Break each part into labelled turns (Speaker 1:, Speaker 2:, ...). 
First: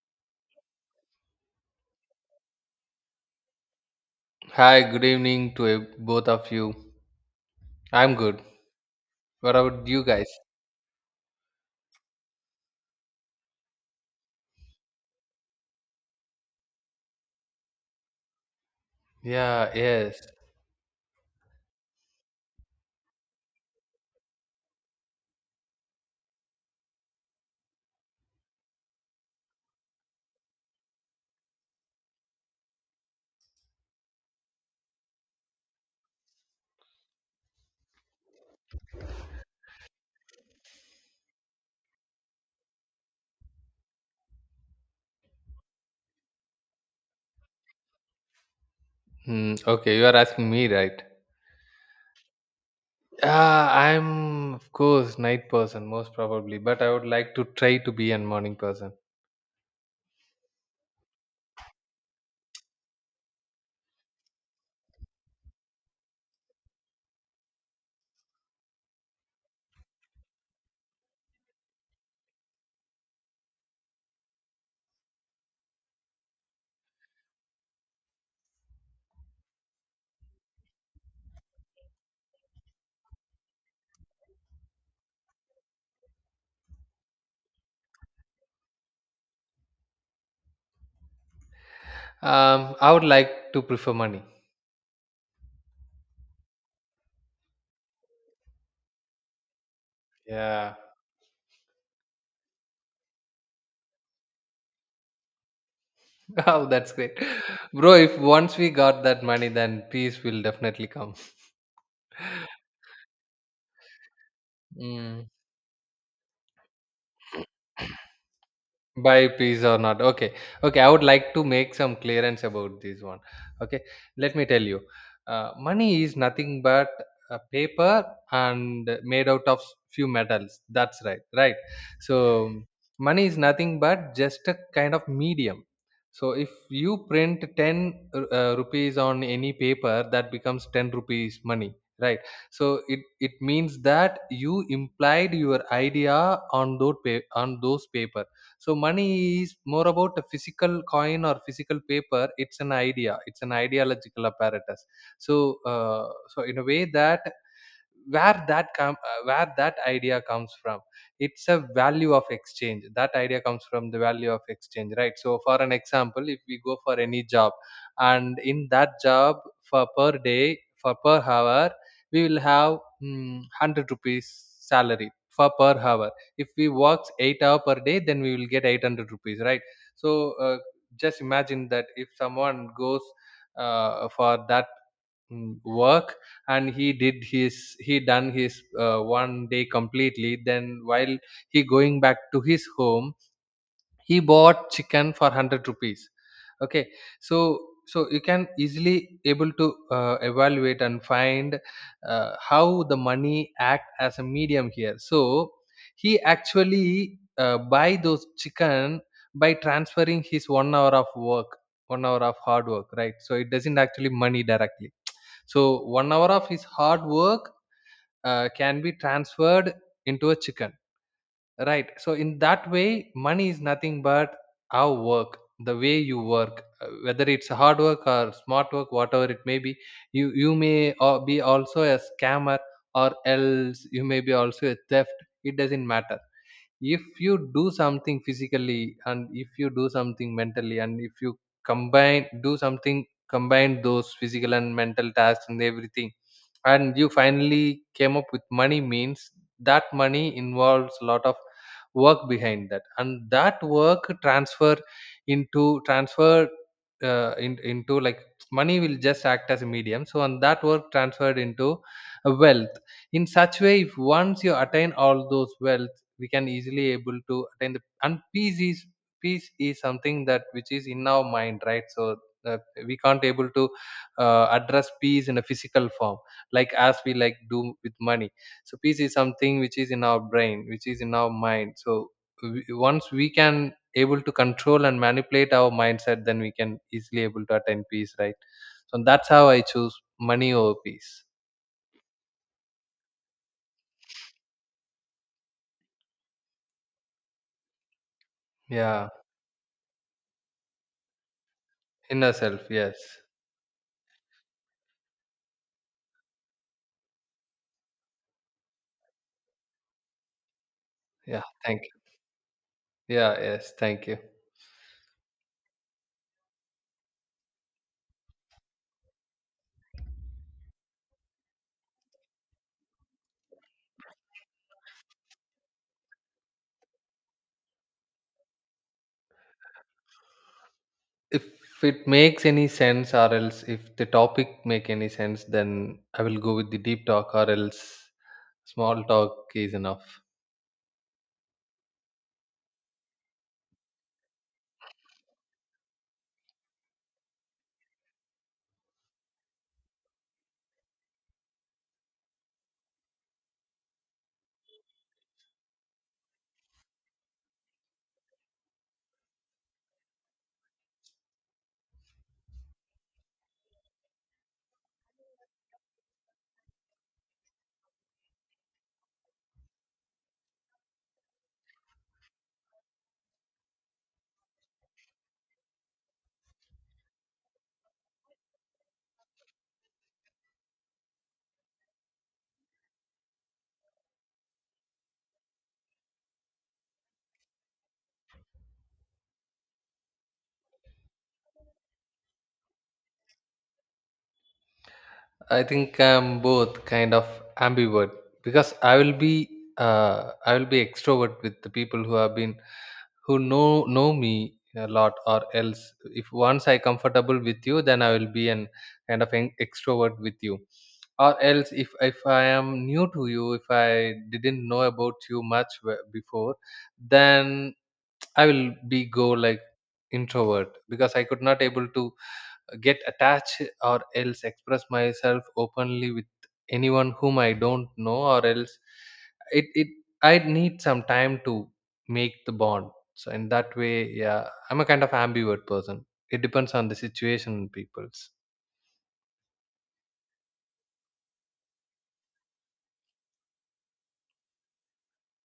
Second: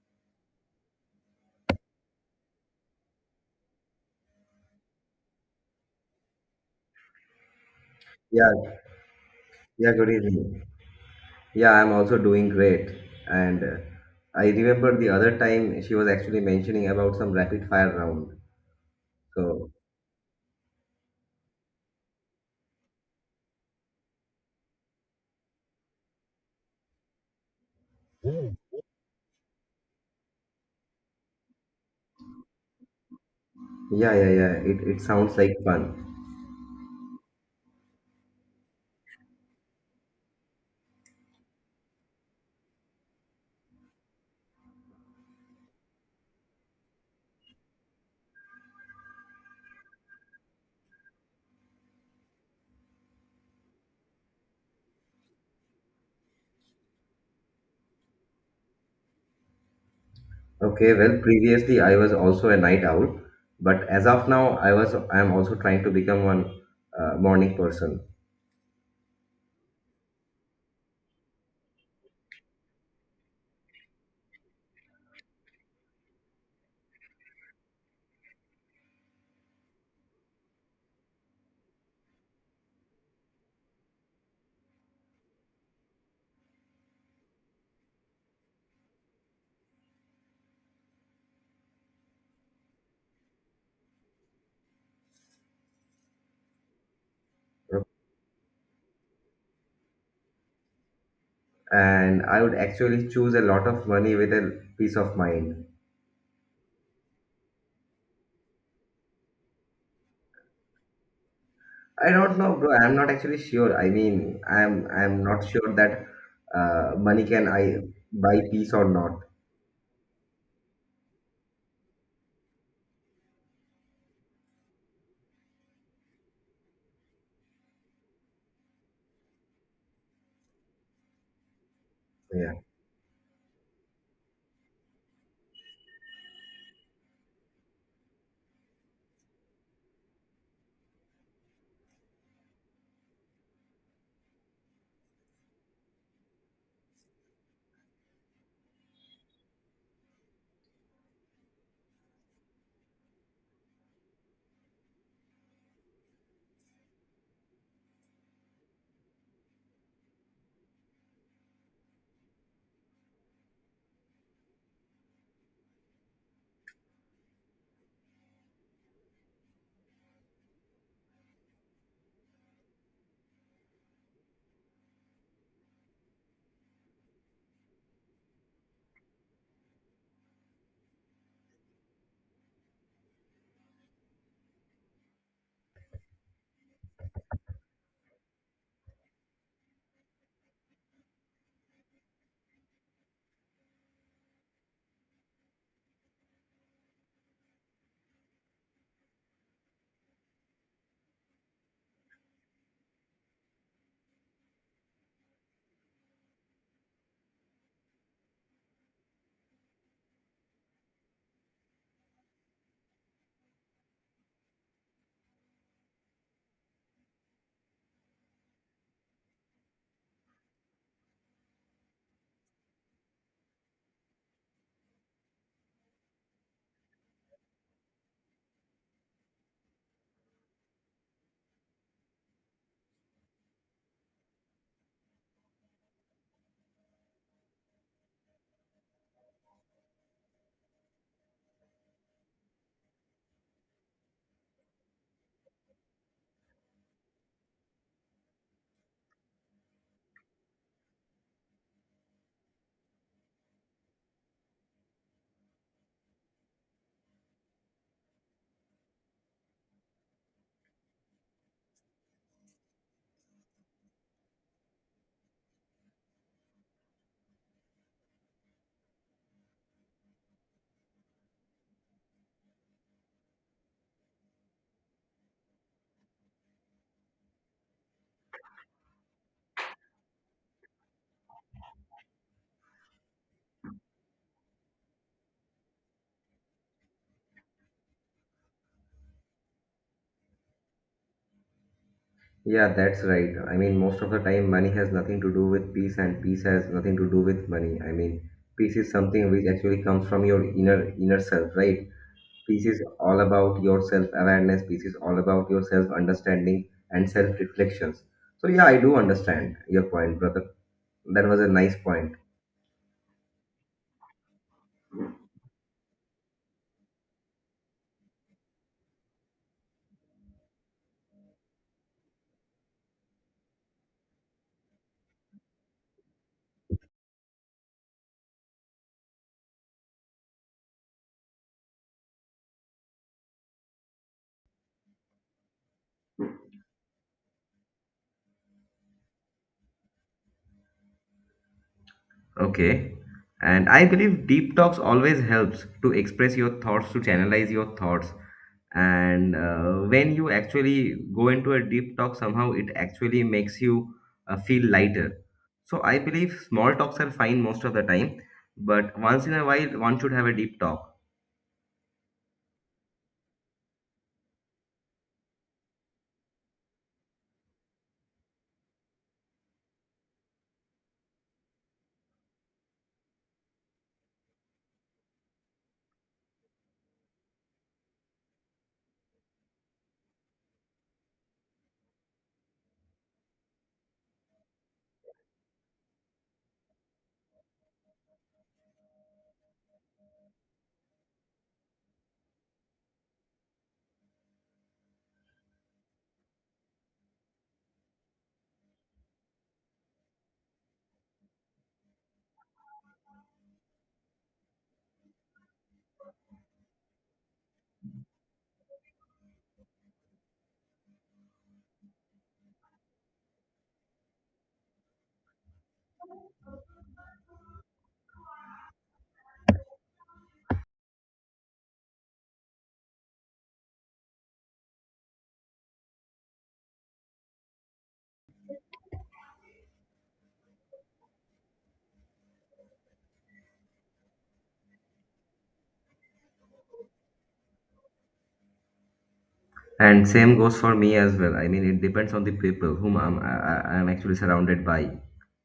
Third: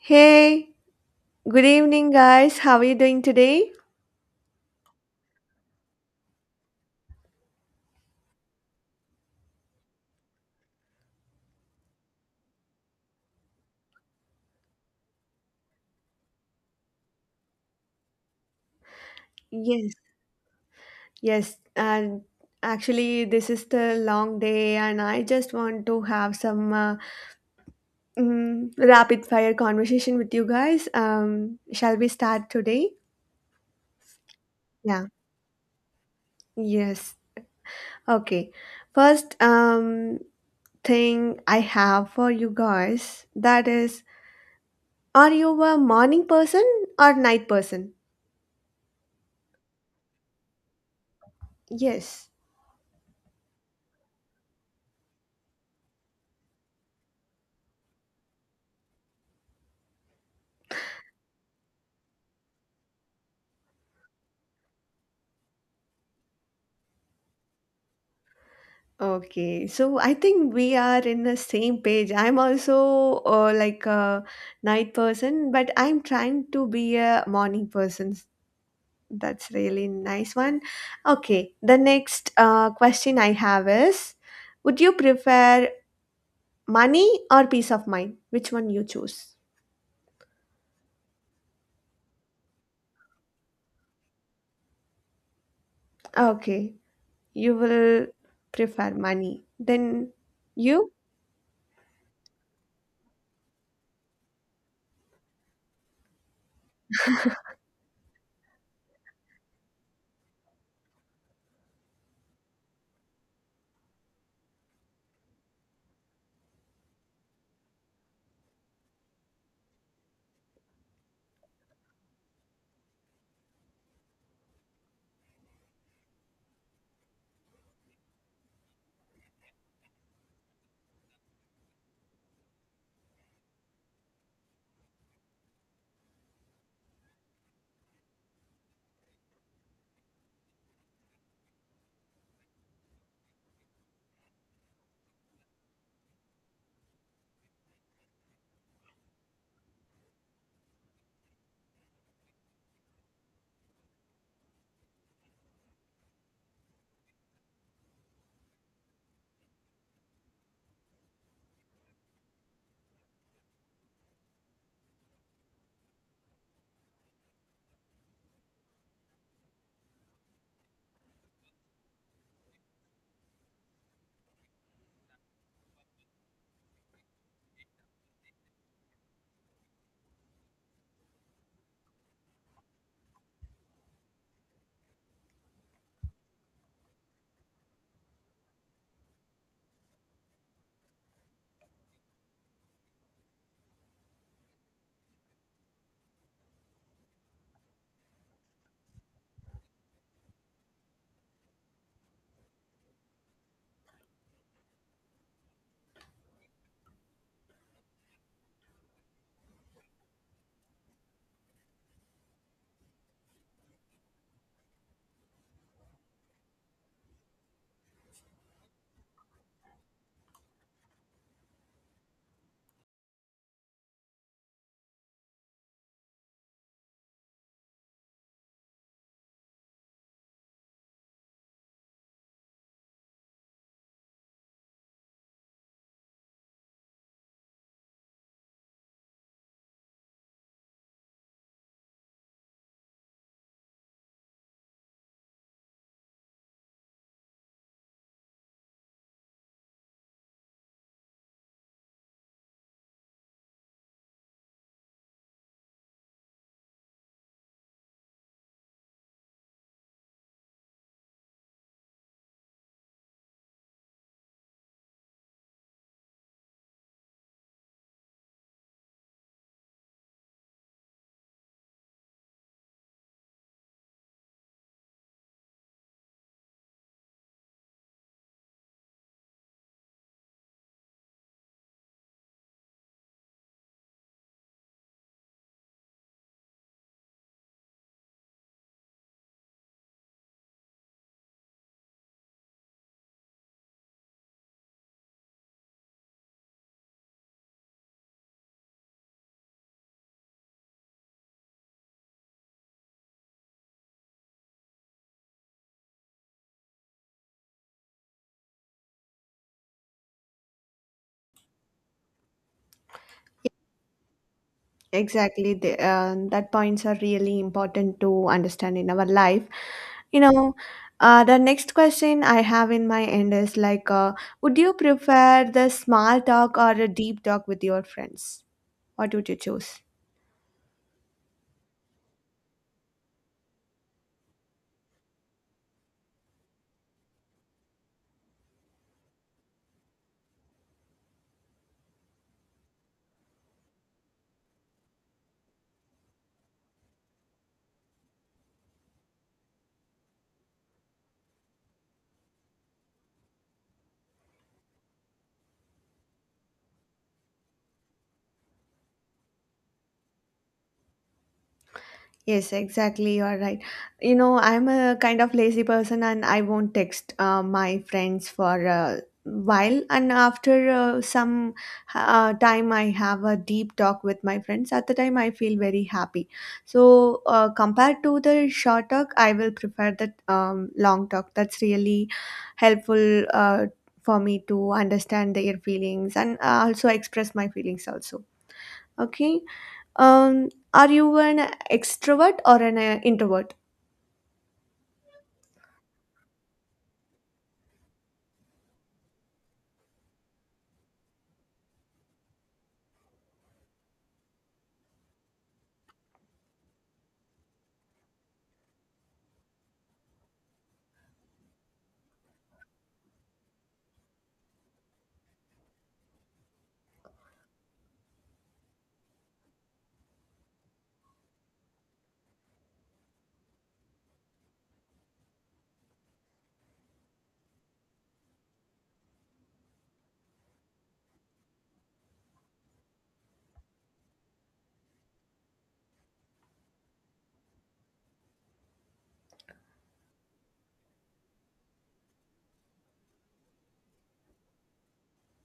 Speaker 1: Hey, good evening, guys. How are you doing today?
Speaker 2: Hi, good evening to both of you. I'm good.
Speaker 3: Yeah,
Speaker 2: What about
Speaker 3: yeah,
Speaker 2: you
Speaker 3: good
Speaker 2: guys?
Speaker 3: evening. Yeah, I'm also doing great. And I remember the other time she was actually mentioning about some rapid fire round. So,
Speaker 2: Yeah,
Speaker 1: Yes,
Speaker 2: yes.
Speaker 1: yes. And actually, this is the long day, and I just want to have some rapid fire conversation with you guys. Shall we start today?
Speaker 3: yeah, yeah, yeah, it
Speaker 1: Yeah.
Speaker 3: sounds like fun.
Speaker 1: Yes. Okay. First, thing I have for you guys that is, are you a morning person or night person?
Speaker 2: Okay, you are asking me, right?
Speaker 1: Yes.
Speaker 2: I'm, of course, night person, most probably, but I would like to try to be a morning person.
Speaker 3: Okay, well, previously I was also a night owl, but as of now, I'm also trying to become one morning person.
Speaker 1: Okay, so I think we are in the same page. I'm also like a night person, but I'm trying to be a morning person. That's really nice one. Okay, the next question I have is, would you prefer money or peace of mind? Which one you choose?
Speaker 2: I would like to prefer money.
Speaker 1: Okay, you will prefer money. Then
Speaker 2: Yeah.
Speaker 1: you?
Speaker 3: And I would actually choose a lot of money with a peace of mind.
Speaker 2: Oh, that's great. Bro, if once we got that money, then peace will definitely come.
Speaker 3: I don't know, bro. I'm not actually sure. I mean, I'm
Speaker 2: Mm.
Speaker 3: not sure that money can I buy peace or not.
Speaker 2: Buy peas or not. Okay, okay, I would like to make some clearance about this one. Okay, let me tell you, money is nothing but a paper and made out of few metals, that's right, right? So
Speaker 3: Yeah,
Speaker 2: money is nothing but just a kind of medium. So if you print 10 rupees on any paper, that becomes 10 rupees money, right? So it means that you implied your idea on on those papers. So money is more about a physical coin or physical paper. It's an idea. It's an ideological apparatus. So so in a way that where where that idea comes from, it's a value of exchange. That idea comes from the value of exchange, right? So for an example, if we go for any job, and in that job, for per day, for per hour, we will have 100 rupees salary for per hour. If we works 8 hour per day, then we will get 800 rupees, right? So just imagine that if someone goes for that work, and he done his one day completely, then while he going back to his home, he bought chicken for 100 rupees. Okay, so so you can easily able to evaluate and find how the money act as a medium here. So he actually buy those chicken by transferring his one hour of work, one hour of hard work, right? So it doesn't actually money directly. So 1 hour of his hard work can be transferred into a chicken, right? So in that way, money is nothing but our work, the way you work, whether it's hard work or smart work, whatever it may be. You may be also a scammer, or else you may be also a theft. It doesn't matter, if you do something physically and if you do something mentally and if you combine do something, combine those physical and mental tasks and everything, and you finally came up with money means that money involves a lot of work behind that, and that work transfer into transfer into like money will just act as a medium. So and that work transferred into a wealth. In such way, if once you attain all those wealth, we can easily able to attain the, and peace is, peace is something that which is in our mind, right? So that we can't able to address peace in a physical form, like as we like do with money. So peace is something which is in our brain, which is in our mind. So once we can able to control and manipulate our mindset, then we can easily able to attain peace, right? So that's how I choose money over peace.
Speaker 3: yeah, that's right. I mean, most of the time, money has nothing to do with peace, and peace has nothing to do with money. I mean, peace is
Speaker 2: Yeah,
Speaker 3: something which actually comes from your inner self, right?
Speaker 2: inner
Speaker 3: Peace
Speaker 2: self,
Speaker 3: is
Speaker 2: yes.
Speaker 3: all about your self awareness. Peace is all about your self understanding and self reflections. So yeah, I do understand your point, brother. That was
Speaker 2: Yeah,
Speaker 3: a nice
Speaker 2: thank
Speaker 3: point.
Speaker 2: you. Yeah, yes, thank you.
Speaker 1: Exactly, the, that points are really important to understand in our life. You know, the next question I have in my end is like, would you prefer the small talk or a deep talk with your friends? What would you choose?
Speaker 2: If it makes any sense, or else if the topic make any sense, then I will go with the deep talk, or else small talk is enough.
Speaker 3: Okay. And I believe deep talks always helps to express your thoughts, to channelize your thoughts. And When you actually go into a deep talk, somehow it actually makes you feel lighter. So I believe small talks are fine most of the time, but once in a while, one should have a deep talk.
Speaker 1: Yes, exactly. You are right. You know, I'm a kind of lazy person and I won't text my friends for a while. And after some time, I have a deep talk with my friends. At the time, I feel very happy. So, compared to the short talk, I will prefer the long talk. That's really helpful for me to understand their feelings and also express my feelings also. Okay. Are you an extrovert or an introvert?
Speaker 2: I think I'm both kind of ambivert, because I will be extrovert with the people who have been, who know me a lot, or else if once I comfortable with you, then I will be an kind of an extrovert with you. Or else if I am new to you, if I didn't know about you before, then I will be go like introvert, because I could not able to get attached or else express myself openly with anyone whom I don't know, or else it it I need some time to make the bond. So in that way, yeah, I'm a kind of ambivert person. It depends on the situation and people's.
Speaker 3: And same goes for me as well. I mean, it depends on the people whom I'm actually surrounded by.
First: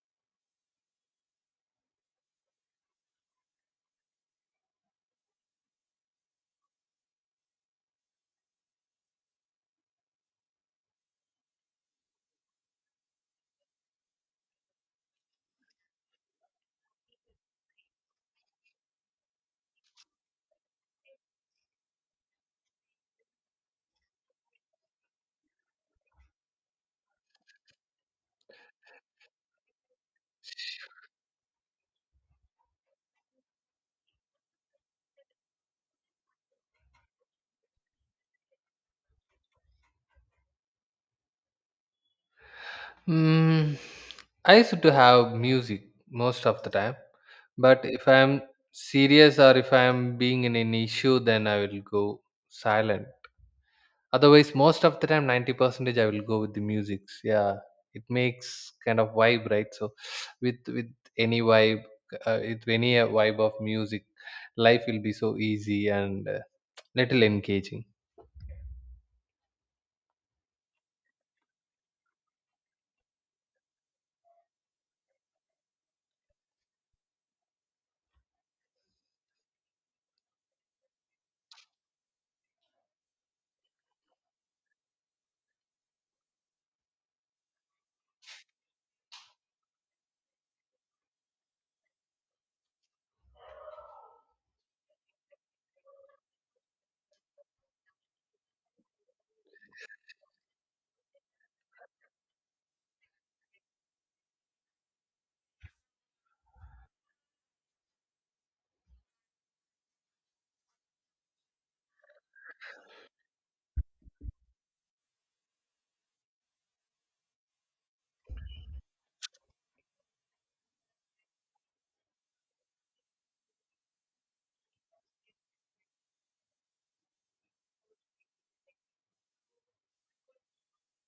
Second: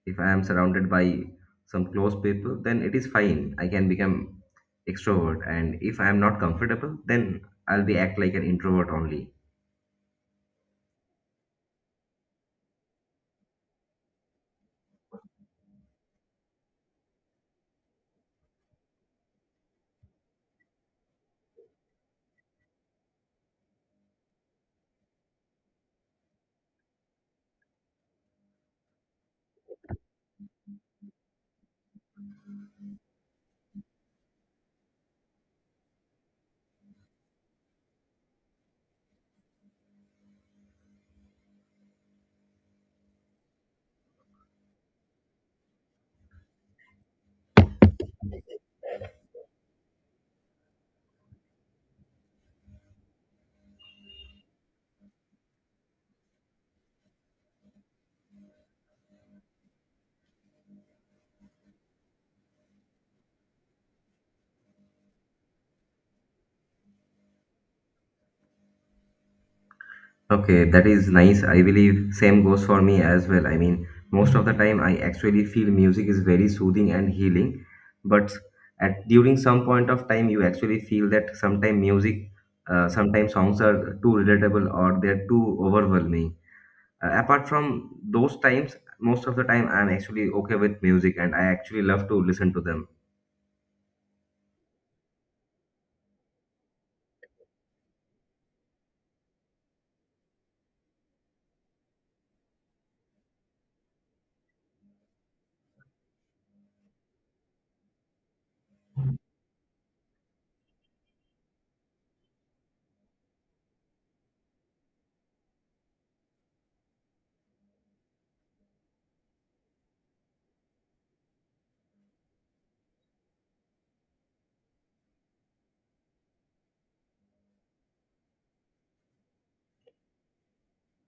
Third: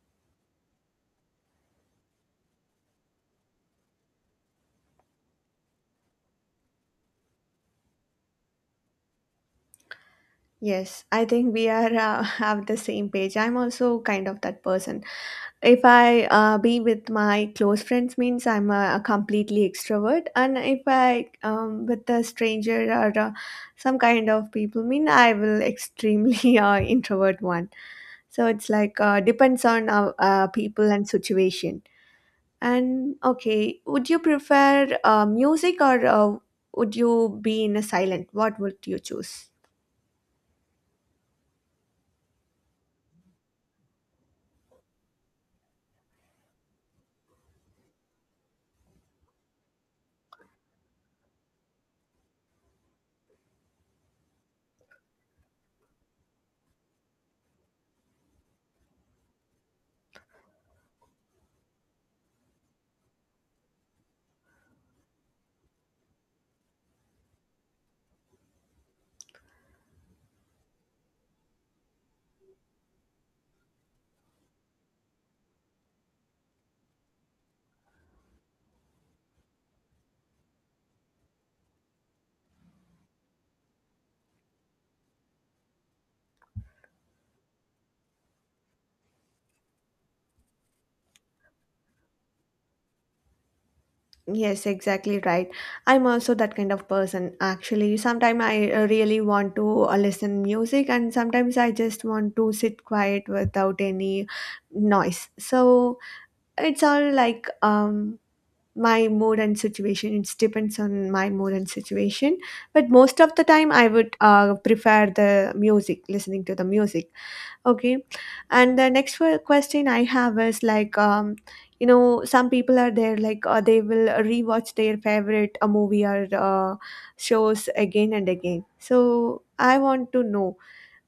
Speaker 3: If I am surrounded by some close people, then it is fine. I can become extrovert. And if I am not comfortable, then I'll be act like an introvert only.
Speaker 1: Yes, I think we are have the same page. I'm also kind of that person. If I be with my close friends, means I'm a completely extrovert, and if I with a stranger or some kind of people, mean I will extremely introvert one. So it's like depends on people and situation. And okay, would you prefer music or would you be in a silent? What would you choose?
Speaker 2: Mm, I used to have music most of the time, but if I'm serious or if I'm being in an issue, then I will go silent. Otherwise, most of the time, 90 percentage I will go with the musics, yeah. It makes kind of vibe, right? So with any vibe, with any vibe of music, life will be so easy and little engaging.
Speaker 3: Okay, that is nice. I believe same goes for me as well. I mean, most of the time I actually feel music is very soothing and healing, but at during some point of time you actually feel that sometimes music, sometimes songs are too relatable or they're too overwhelming. Apart from those times, most of the time I'm actually okay with music and I actually love to listen to them.
Speaker 1: Yes, exactly right. I'm also that kind of person actually. Sometimes I really want to listen music and sometimes I just want to sit quiet without any noise. So it's all like my mood and situation. It depends on my mood and situation. But most of the time I would prefer the music, listening to the music. Okay. And the next question I have is like, you know, some people are there, like, they will rewatch their favorite movie or shows again and again. So I want to know,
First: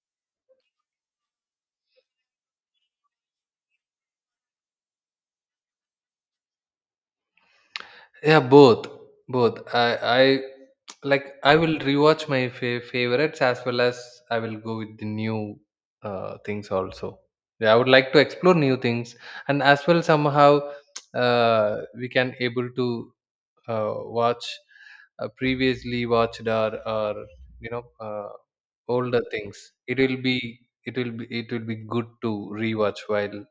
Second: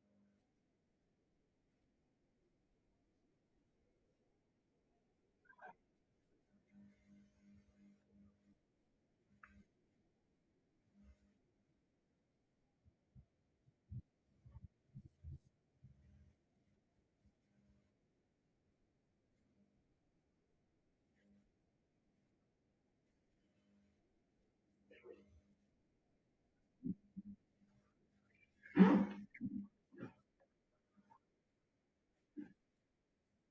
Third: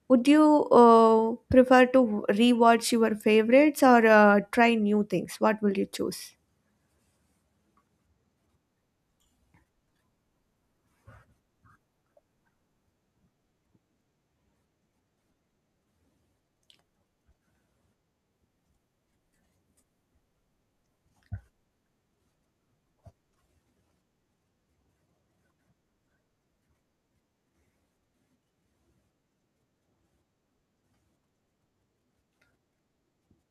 Speaker 1: would you prefer to rewatch your favorites or try new things? What will you choose?
Speaker 2: Yeah, both, both. I like. I will rewatch my favorites as well as I will go with the new things also. Yeah, I would like to explore new things, and as well somehow we can able to watch previously watched or you know uh, older things. It will be, it will be good to rewatch while.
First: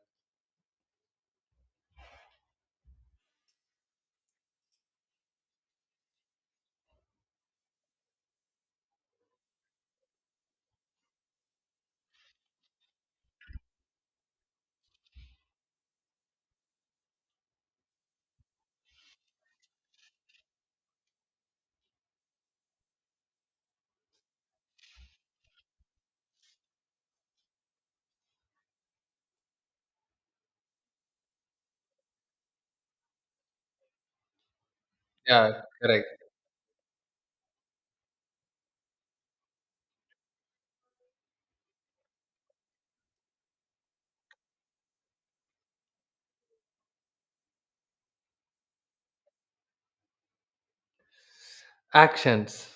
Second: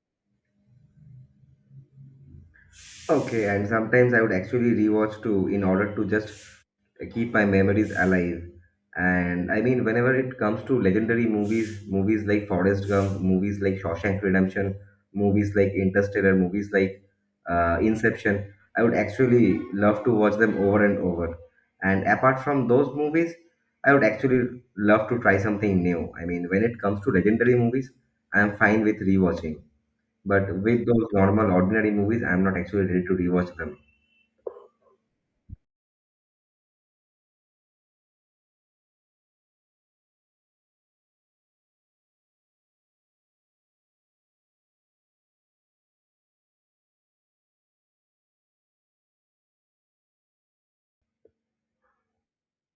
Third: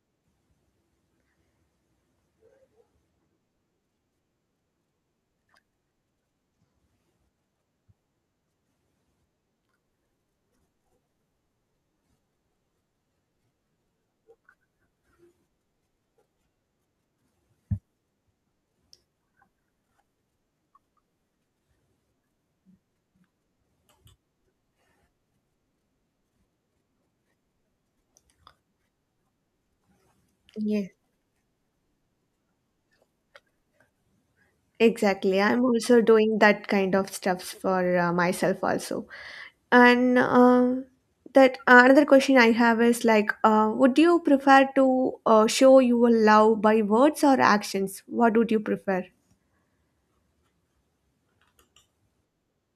Speaker 3: Okay, and sometimes I would actually rewatch too in order to just keep my memories alive. And I mean, whenever it comes to legendary movies, movies like Forrest Gump, movies like Shawshank Redemption, movies like Interstellar, movies like Inception, I would actually love to watch them over and over. And apart from those movies, I would actually love to try something new. I mean, when it comes to legendary movies, I'm fine with rewatching. But with
Speaker 1: Yes.
Speaker 3: those normal, ordinary movies, I'm not actually ready to rewatch them.
Speaker 1: Exactly.
Speaker 2: Yeah,
Speaker 1: I'm also
Speaker 2: correct.
Speaker 1: doing that kind of stuffs for myself also. And that another question I have is like, would you prefer to show your love by words or actions? What would you prefer?
Speaker 2: Actions.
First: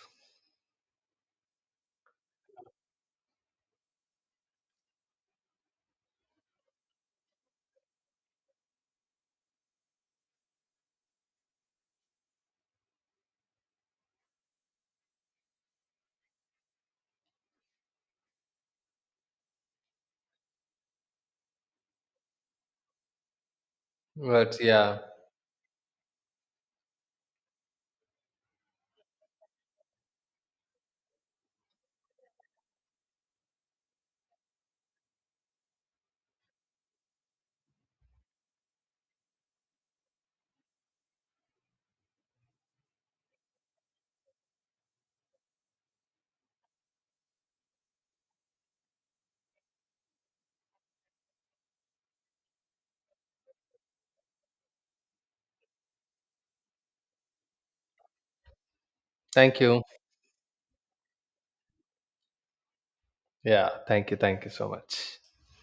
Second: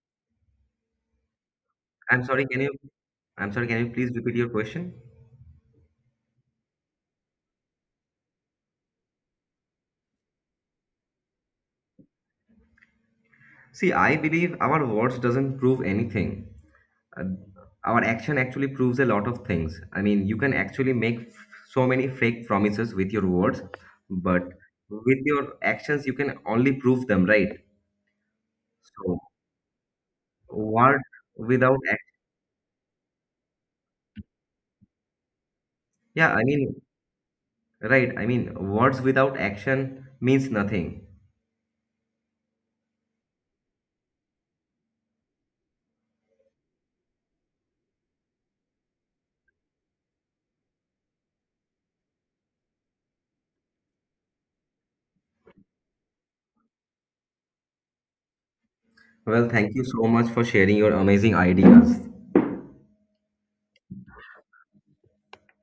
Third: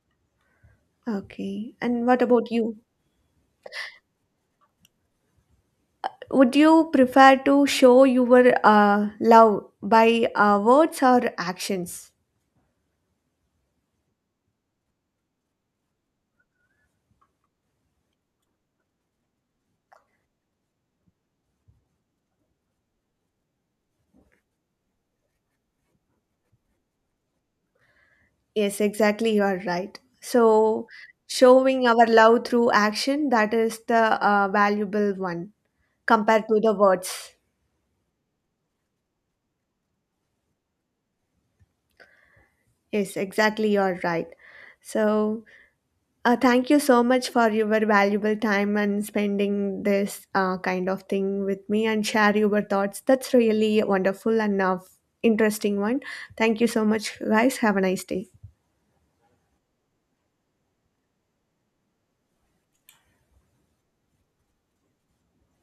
Speaker 1: Okay. And what
Speaker 3: I'm sorry,
Speaker 1: about
Speaker 3: can you?
Speaker 1: you?
Speaker 3: I'm sorry, can you please repeat your question?
Speaker 1: Would you prefer to show your love by words or actions?
Speaker 3: See, I believe our words doesn't prove anything. Uh, our action actually proves a lot of things. I mean, you can actually make so many fake promises with your words, but
Speaker 2: But yeah,
Speaker 3: with your actions, you can only prove them, right?
Speaker 1: Yes,
Speaker 3: So,
Speaker 1: exactly. You are right. So,
Speaker 3: word without
Speaker 1: showing our
Speaker 3: act-
Speaker 1: love through action that is the valuable one
Speaker 3: yeah, I
Speaker 1: compared to the
Speaker 3: mean,
Speaker 1: words.
Speaker 3: right. I mean, words without action means nothing.
Speaker 1: Yes, exactly. You are right. So, thank you so much for your valuable time and spending this kind of thing with me and share your thoughts. That's really wonderful and interesting one. Thank you so much, guys. Have a nice day.
Speaker 3: Well,
Speaker 2: thank
Speaker 3: thank
Speaker 2: you.
Speaker 3: you so much for sharing your amazing ideas.
Speaker 2: Yeah, thank you. Thank you so much.